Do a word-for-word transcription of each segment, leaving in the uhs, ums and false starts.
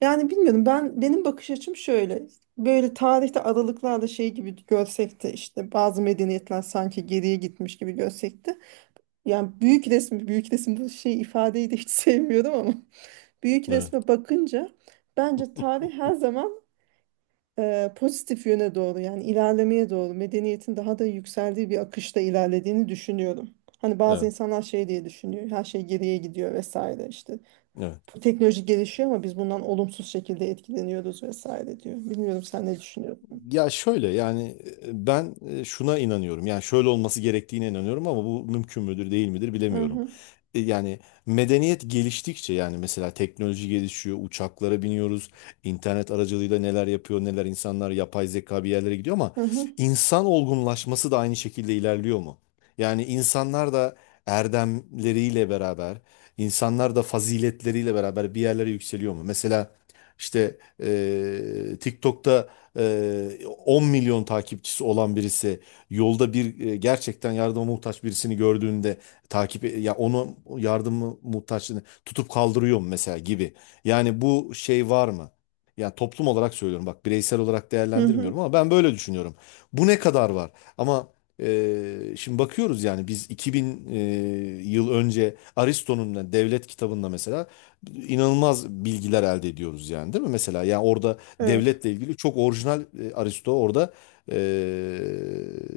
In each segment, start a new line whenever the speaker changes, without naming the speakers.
Yani bilmiyorum, ben benim bakış açım şöyle böyle tarihte aralıklarla şey gibi görsek de işte bazı medeniyetler sanki geriye gitmiş gibi görsek de yani büyük resmi büyük resim bu şey ifadeyi de hiç sevmiyorum ama büyük
Evet.
resme bakınca bence tarih her zaman e, pozitif yöne doğru yani ilerlemeye doğru medeniyetin daha da yükseldiği bir akışta ilerlediğini düşünüyorum. Hani bazı
Evet.
insanlar şey diye düşünüyor, her şey geriye gidiyor vesaire, işte
Evet.
bu teknoloji gelişiyor ama biz bundan olumsuz şekilde etkileniyoruz vesaire diyor. Bilmiyorum sen ne düşünüyorsun?
Ya şöyle yani e, ben e, şuna inanıyorum. Yani şöyle olması gerektiğine inanıyorum ama bu mümkün müdür değil midir
Hı
bilemiyorum.
hı,
E, Yani medeniyet geliştikçe yani mesela teknoloji gelişiyor, uçaklara biniyoruz, internet aracılığıyla neler yapıyor, neler insanlar yapay zeka bir yerlere gidiyor ama
hı hı,
insan olgunlaşması da aynı şekilde ilerliyor mu? Yani insanlar da erdemleriyle beraber, insanlar da faziletleriyle beraber bir yerlere yükseliyor mu? Mesela işte e, TikTok'ta e, 10 milyon takipçisi olan birisi yolda bir e, gerçekten yardıma muhtaç birisini gördüğünde takip ya onu yardımı muhtaçlığını tutup kaldırıyor mu mesela gibi. Yani bu şey var mı? Yani toplum olarak söylüyorum bak bireysel olarak
hı hı.
değerlendirmiyorum ama ben böyle düşünüyorum. Bu ne kadar var? Ama e, şimdi bakıyoruz yani biz iki bin e, yıl önce Aristo'nun da devlet kitabında mesela inanılmaz bilgiler elde ediyoruz yani değil mi? Mesela yani orada
Evet.
devletle ilgili çok orijinal e, Aristo orada e,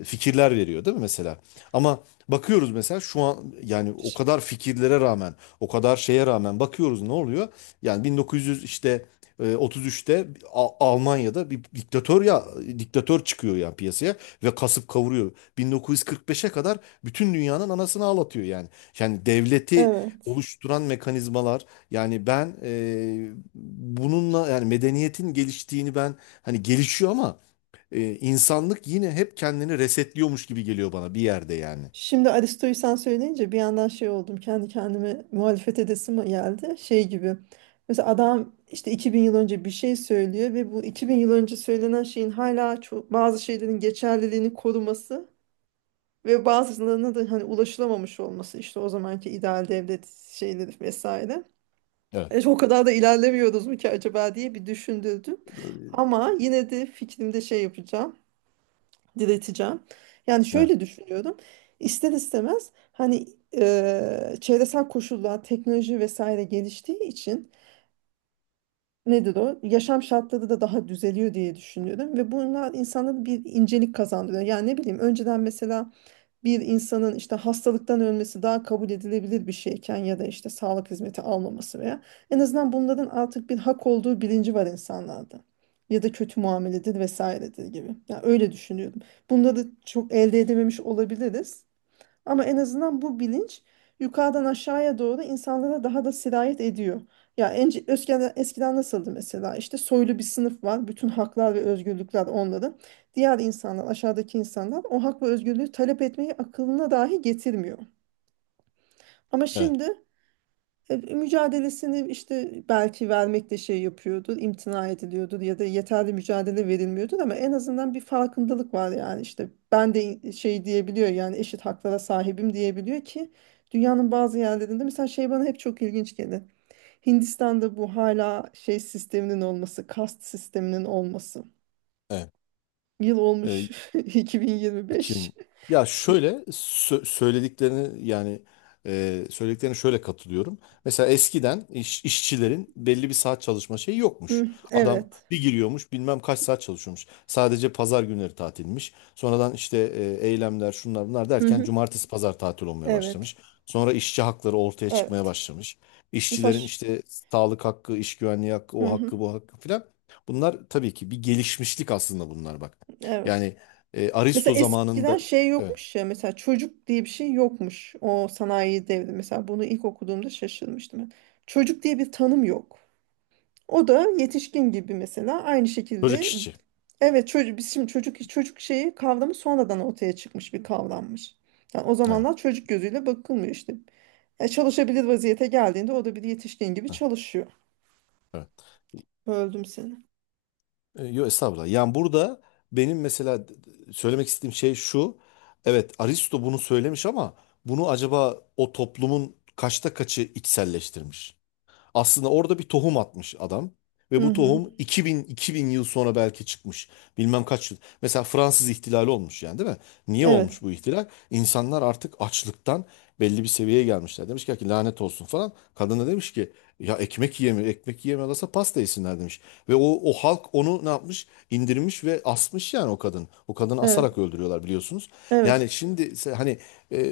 fikirler veriyor değil mi mesela? Ama bakıyoruz mesela şu an yani o
Ş-
kadar fikirlere rağmen, o kadar şeye rağmen bakıyoruz ne oluyor? Yani bin dokuz yüz işte e, otuz üçte A- Almanya'da bir diktatör ya diktatör çıkıyor yani piyasaya ve kasıp kavuruyor. bin dokuz yüz kırk beşe kadar bütün dünyanın anasını ağlatıyor yani. Yani devleti
Evet.
oluşturan mekanizmalar, yani ben e, bununla yani medeniyetin geliştiğini ben hani gelişiyor ama e, insanlık yine hep kendini resetliyormuş gibi geliyor bana bir yerde yani.
Şimdi Aristo'yu sen söyleyince bir yandan şey oldum. Kendi kendime muhalefet edesim geldi. Şey gibi. Mesela adam işte iki bin yıl önce bir şey söylüyor ve bu iki bin yıl önce söylenen şeyin hala çok, bazı şeylerin geçerliliğini koruması ve bazılarına da hani ulaşılamamış olması, işte o zamanki ideal devlet şeyleri vesaire.
Evet.
E, o kadar da ilerlemiyoruz mu ki acaba diye bir düşündürdüm. Ama yine de fikrimde şey yapacağım, direteceğim. Yani
Evet.
şöyle düşünüyorum. İster istemez hani e, çevresel koşullar, teknoloji vesaire geliştiği için, nedir o? Yaşam şartları da daha düzeliyor diye düşünüyorum. Ve bunlar insanlara bir incelik kazandırıyor. Yani ne bileyim, önceden mesela bir insanın işte hastalıktan ölmesi daha kabul edilebilir bir şeyken ya da işte sağlık hizmeti almaması veya, en azından bunların artık bir hak olduğu bilinci var insanlarda. Ya da kötü muameledir vesairedir gibi. Yani öyle düşünüyorum. Bunları çok elde edememiş olabiliriz. Ama en azından bu bilinç yukarıdan aşağıya doğru insanlara daha da sirayet ediyor. Ya ence- eskiden, eskiden nasıldı mesela? İşte soylu bir sınıf var. Bütün haklar ve özgürlükler onların. Diğer insanlar, aşağıdaki insanlar o hak ve özgürlüğü talep etmeyi akılına dahi getirmiyor. Ama
Evet.
şimdi e, mücadelesini işte belki vermekte şey yapıyordur, imtina ediliyordur ya da yeterli mücadele verilmiyordur ama en azından bir farkındalık var, yani işte ben de in- şey diyebiliyor, yani eşit haklara sahibim diyebiliyor ki dünyanın bazı yerlerinde mesela şey bana hep çok ilginç gelir. Hindistan'da bu hala şey sisteminin olması, kast sisteminin olması.
Evet.
Yıl olmuş
E,
iki bin yirmi beş.
iki bin. Ya şöyle sö- söylediklerini yani e, söylediklerine şöyle katılıyorum. Mesela eskiden iş- işçilerin belli bir saat çalışma şeyi yokmuş.
Hı,
Adam
evet.
bir giriyormuş bilmem kaç saat çalışıyormuş. Sadece pazar günleri tatilmiş. Sonradan işte e, eylemler şunlar bunlar
Hı
derken
hı,
cumartesi pazar tatil olmaya
evet.
başlamış. Sonra işçi hakları ortaya çıkmaya
Evet.
başlamış. İşçilerin
Mesaj.
işte sağlık hakkı, iş güvenliği hakkı,
Hı
o
hı,
hakkı, bu hakkı filan. Bunlar tabii ki bir gelişmişlik aslında bunlar bak.
evet.
Yani e, Aristo
Mesela eskiden
zamanında
şey
evet
yokmuş ya, mesela çocuk diye bir şey yokmuş o sanayi devri. Mesela bunu ilk okuduğumda şaşırmıştım ben. Çocuk diye bir tanım yok. O da yetişkin gibi mesela aynı
böcek
şekilde,
işçi.
evet çocuk, biz şimdi çocuk çocuk şeyi, kavramı, sonradan ortaya çıkmış bir kavrammış. Yani o
Evet.
zamanlar çocuk gözüyle bakılmıyor işte. Ya çalışabilir vaziyete geldiğinde o da bir yetişkin gibi
Ha,
çalışıyor.
evet.
Öldüm seni.
E, Yo estağfurullah. Yani burada benim mesela d- d- söylemek istediğim şey şu. Evet Aristo bunu söylemiş ama bunu acaba o toplumun kaçta kaçı içselleştirmiş? Aslında orada bir tohum atmış adam. Ve
Hı
bu
hı.
tohum iki bin, iki bin yıl sonra belki çıkmış. Bilmem kaç yıl. Mesela Fransız ihtilali olmuş yani değil mi? Niye
Evet.
olmuş bu ihtilal? İnsanlar artık açlıktan belli bir seviyeye gelmişler. Demiş ki lanet olsun falan. Kadın da demiş ki ya ekmek yiyemiyor. Ekmek yiyemiyorlarsa pasta yesinler demiş. Ve o, o halk onu ne yapmış? İndirmiş ve asmış yani o kadın. O kadını
Evet.
asarak öldürüyorlar biliyorsunuz.
Evet.
Yani şimdi se- hani e,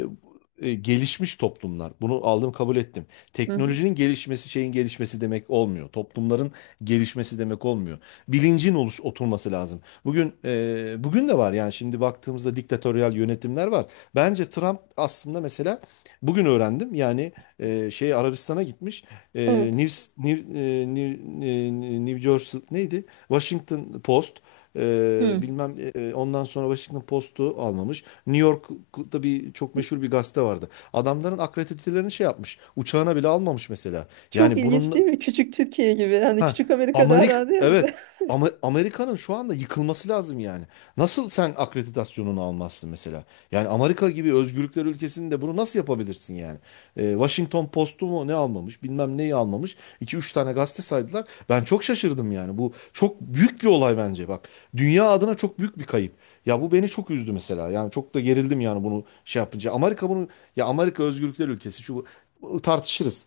e, gelişmiş toplumlar. Bunu aldım kabul ettim.
Hı hı.
Teknolojinin gelişmesi şeyin gelişmesi demek olmuyor. Toplumların gelişmesi demek olmuyor. Bilincin oluş oturması lazım. Bugün e, bugün de var yani şimdi baktığımızda diktatöryal yönetimler var. Bence Trump aslında mesela bugün öğrendim yani e, şey Arabistan'a gitmiş. E,
Evet.
News- New, e, New, e, New Jersey neydi? Washington Post ee,
Hı.
bilmem e, e, ondan sonra Washington Post'u almamış. New York'ta bir çok meşhur bir gazete vardı. Adamların akreditelerini şey yapmış. Uçağına bile almamış mesela.
Çok
Yani
ilginç değil
bunun.
mi? Küçük Türkiye gibi. Hani
Ha,
küçük Amerika daha
Amerik
derdi ya bize.
evet. Ama Amerika'nın şu anda yıkılması lazım yani. Nasıl sen akreditasyonunu almazsın mesela? Yani Amerika gibi özgürlükler ülkesinde bunu nasıl yapabilirsin yani? Ee, Washington Post'u mu ne almamış, bilmem neyi almamış. İki üç tane gazete saydılar. Ben çok şaşırdım yani. Bu çok büyük bir olay bence bak. Dünya adına çok büyük bir kayıp. Ya bu beni çok üzdü mesela. Yani çok da gerildim yani bunu şey yapınca. Amerika bunu ya Amerika özgürlükler ülkesi şu bu tartışırız.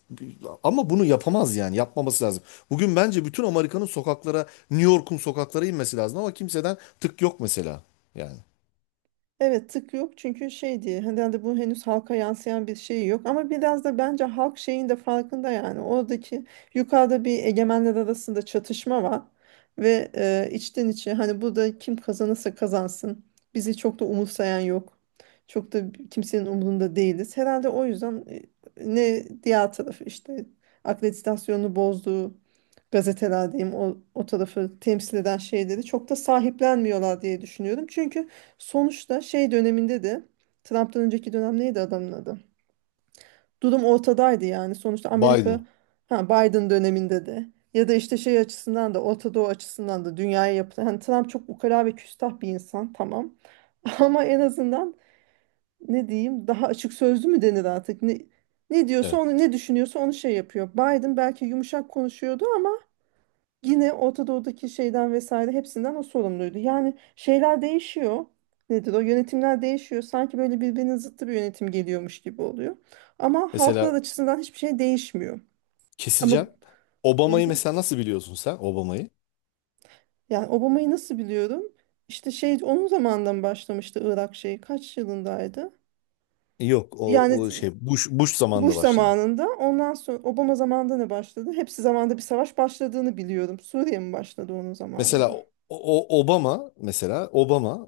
Ama bunu yapamaz yani. Yapmaması lazım. Bugün bence bütün Amerika'nın sokaklara, New York'un sokaklara inmesi lazım ama kimseden tık yok mesela. Yani
Evet, tık yok çünkü şey diye herhalde bu henüz halka yansıyan bir şey yok ama biraz da bence halk şeyin de farkında, yani oradaki yukarıda bir egemenler arasında çatışma var ve e, içten içe hani burada kim kazanırsa kazansın bizi çok da umursayan yok, çok da kimsenin umurunda değiliz herhalde, o yüzden e, ne diğer tarafı işte akreditasyonunu bozduğu gazeteler diyeyim, o, o tarafı temsil eden şeyleri çok da sahiplenmiyorlar diye düşünüyorum çünkü sonuçta şey döneminde de, Trump'tan önceki dönem neydi adamın adı? Durum ortadaydı yani. Sonuçta Amerika,
Biden.
ha, Biden döneminde de ya da işte şey açısından da, Orta Doğu açısından da dünyaya yapılan. Hani Trump çok ukala ve küstah bir insan, tamam. Ama en azından, ne diyeyim, daha açık sözlü mü denir artık? Ne, ne diyorsa
Evet.
onu, ne düşünüyorsa onu şey yapıyor. Biden belki yumuşak konuşuyordu ama. Yine Orta Doğu'daki şeyden vesaire, hepsinden o sorumluydu. Yani şeyler değişiyor. Nedir o? Yönetimler değişiyor. Sanki böyle birbirinin zıttı bir yönetim geliyormuş gibi oluyor. Ama halklar
Mesela
açısından hiçbir şey değişmiyor. Ama
keseceğim.
hı
Obama'yı
hı,
mesela nasıl biliyorsun sen Obama'yı?
yani Obama'yı nasıl biliyorum? İşte şey, onun zamanından başlamıştı Irak şeyi. Kaç yılındaydı?
Yok o,
Yani
o şey Bush, Bush zamanında
Bush
başladı.
zamanında, ondan sonra Obama zamanında ne başladı? Hepsi zamanında bir savaş başladığını biliyorum. Suriye mi başladı onun
Mesela
zamanında?
o, o- Obama mesela Obama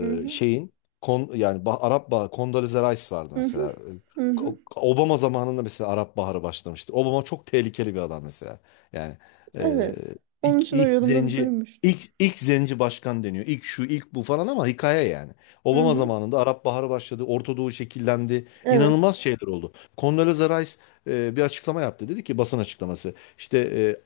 Hı hı.
şeyin kon, yani Ba- Arap Baharı Condoleezza Rice vardı
Hı hı.
mesela.
Hı hı.
O- Obama zamanında mesela Arap Baharı başlamıştı. Obama çok tehlikeli bir adam mesela. Yani eee,
Evet. Onun
ilk,
için o
ilk
yorumda da
zenci
duymuştum.
ilk, ilk zenci başkan deniyor. İlk şu ilk bu falan ama hikaye yani.
Hı
Obama
hı.
zamanında Arap Baharı başladı. Orta Doğu şekillendi.
Evet.
İnanılmaz şeyler oldu. Condoleezza Rice eee, bir açıklama yaptı. Dedi ki basın açıklaması. İşte eee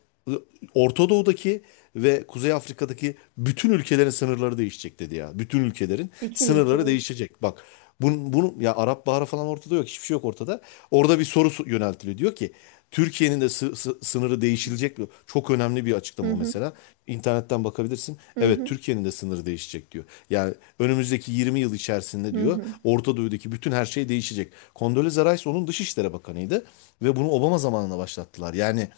Orta Doğu'daki ve Kuzey Afrika'daki bütün ülkelerin sınırları değişecek dedi ya. Bütün ülkelerin
Bütün
sınırları
ülkelerin.
değişecek. Bak bunun, bunun ya Arap Baharı falan ortada yok. Hiçbir şey yok ortada. Orada bir soru su- yöneltiliyor. Diyor ki Türkiye'nin de sı- sı- sınırı değişilecek mi? Çok önemli bir
Hı
açıklama o
hı.
mesela. İnternetten bakabilirsin.
Hı
Evet
hı.
Türkiye'nin de sınırı değişecek diyor. Yani önümüzdeki yirmi yıl içerisinde
Hı
diyor
hı.
Orta Doğu'daki bütün her şey değişecek. Condoleezza Rice onun Dışişleri Bakanıydı ve bunu Obama zamanında başlattılar. Yani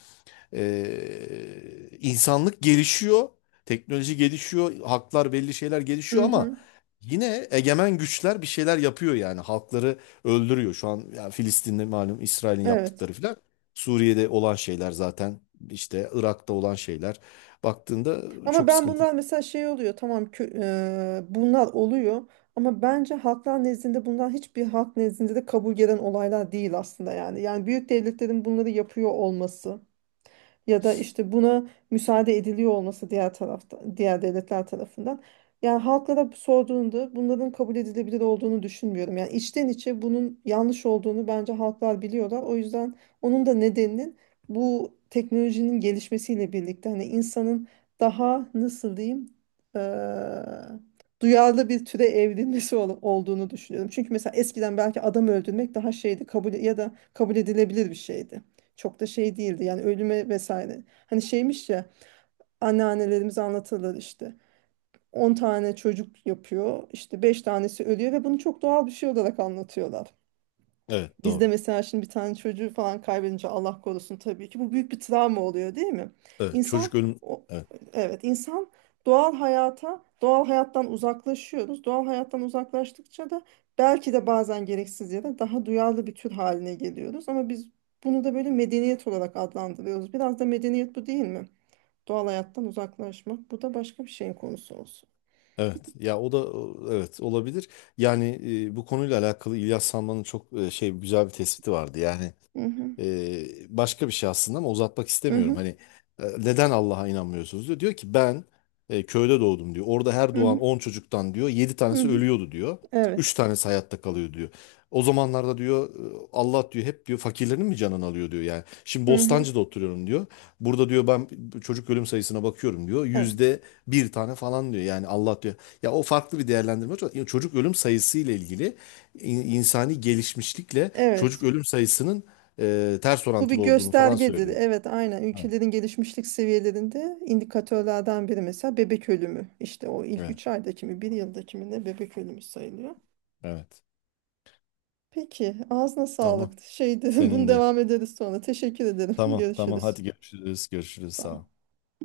ee, insanlık gelişiyor, teknoloji gelişiyor, haklar belli şeyler
Hı
gelişiyor ama
hı.
yine egemen güçler bir şeyler yapıyor yani halkları öldürüyor. Şu an yani Filistin'de malum İsrail'in
Evet.
yaptıkları filan. Suriye'de olan şeyler zaten işte Irak'ta olan şeyler baktığında
Ama
çok
ben
sıkıntı.
bunlar mesela şey oluyor. Tamam, kö- eee, bunlar oluyor. Ama bence halklar nezdinde bunlar, hiçbir halk nezdinde de kabul gelen olaylar değil aslında yani. Yani büyük devletlerin bunları yapıyor olması ya da işte buna müsaade ediliyor olması diğer tarafta, diğer devletler tarafından. Yani halklara sorduğunda bunların kabul edilebilir olduğunu düşünmüyorum. Yani içten içe bunun yanlış olduğunu bence halklar biliyorlar. O yüzden onun da nedeninin bu teknolojinin gelişmesiyle birlikte hani insanın daha, nasıl diyeyim, eee, duyarlı bir türe evrilmesi ol- olduğunu düşünüyorum. Çünkü mesela eskiden belki adam öldürmek daha şeydi, kabul, ya da kabul edilebilir bir şeydi. Çok da şey değildi yani, ölüme vesaire. Hani şeymiş ya, anneannelerimiz anlatırlar işte. On tane çocuk yapıyor, işte beş tanesi ölüyor ve bunu çok doğal bir şey olarak anlatıyorlar.
Evet
Bizde
doğru.
mesela şimdi bir tane çocuğu falan kaybedince, Allah korusun, tabii ki bu büyük bir travma oluyor değil mi?
Evet
İnsan,
çocuk ölüm.
o,
Evet,
evet, insan doğal hayata, doğal hayattan uzaklaşıyoruz. Doğal hayattan uzaklaştıkça da belki de bazen gereksiz yere daha duyarlı bir tür haline geliyoruz, ama biz bunu da böyle medeniyet olarak adlandırıyoruz. Biraz da medeniyet bu değil mi? Doğal hayattan uzaklaşmak. Bu da başka bir şeyin konusu olsun.
evet. Ya o da evet olabilir. Yani e, bu konuyla alakalı İlyas Salman'ın çok e, şey güzel bir tespiti vardı. Yani
Hı hı.
Ee, başka bir şey aslında ama uzatmak
Hı
istemiyorum.
hı.
Hani e, neden Allah'a inanmıyorsunuz diyor. Diyor ki ben e, köyde doğdum diyor. Orada her
Hı
doğan
hı.
on çocuktan diyor yedi
Hı
tanesi
hı.
ölüyordu diyor. Üç
Evet.
tanesi hayatta kalıyor diyor. O zamanlarda diyor e, Allah diyor hep diyor fakirlerin mi canını alıyor diyor yani. Şimdi
Hı hı.
Bostancı'da oturuyorum diyor. Burada diyor ben çocuk ölüm sayısına bakıyorum diyor.
Evet.
Yüzde bir tane falan diyor. Yani Allah diyor. Ya o farklı bir değerlendirme. Çocuk ölüm sayısı ile ilgili in- insani gelişmişlikle çocuk
Evet.
ölüm sayısının e, ters
Bu bir
orantılı olduğunu falan
göstergedir.
söylüyordu.
Evet, aynen.
Evet,
Ülkelerin gelişmişlik seviyelerinde indikatörlerden biri mesela bebek ölümü. İşte o ilk
evet,
üç aydaki mi, bir yıldaki mi ne, bebek ölümü sayılıyor.
evet.
Peki, ağzına
Tamam.
sağlık. Şeydi, bunu
Senin de.
devam ederiz sonra. Teşekkür ederim.
Tamam, tamam.
Görüşürüz.
Hadi görüşürüz, görüşürüz.
Sağ
Sağ
ol.
ol.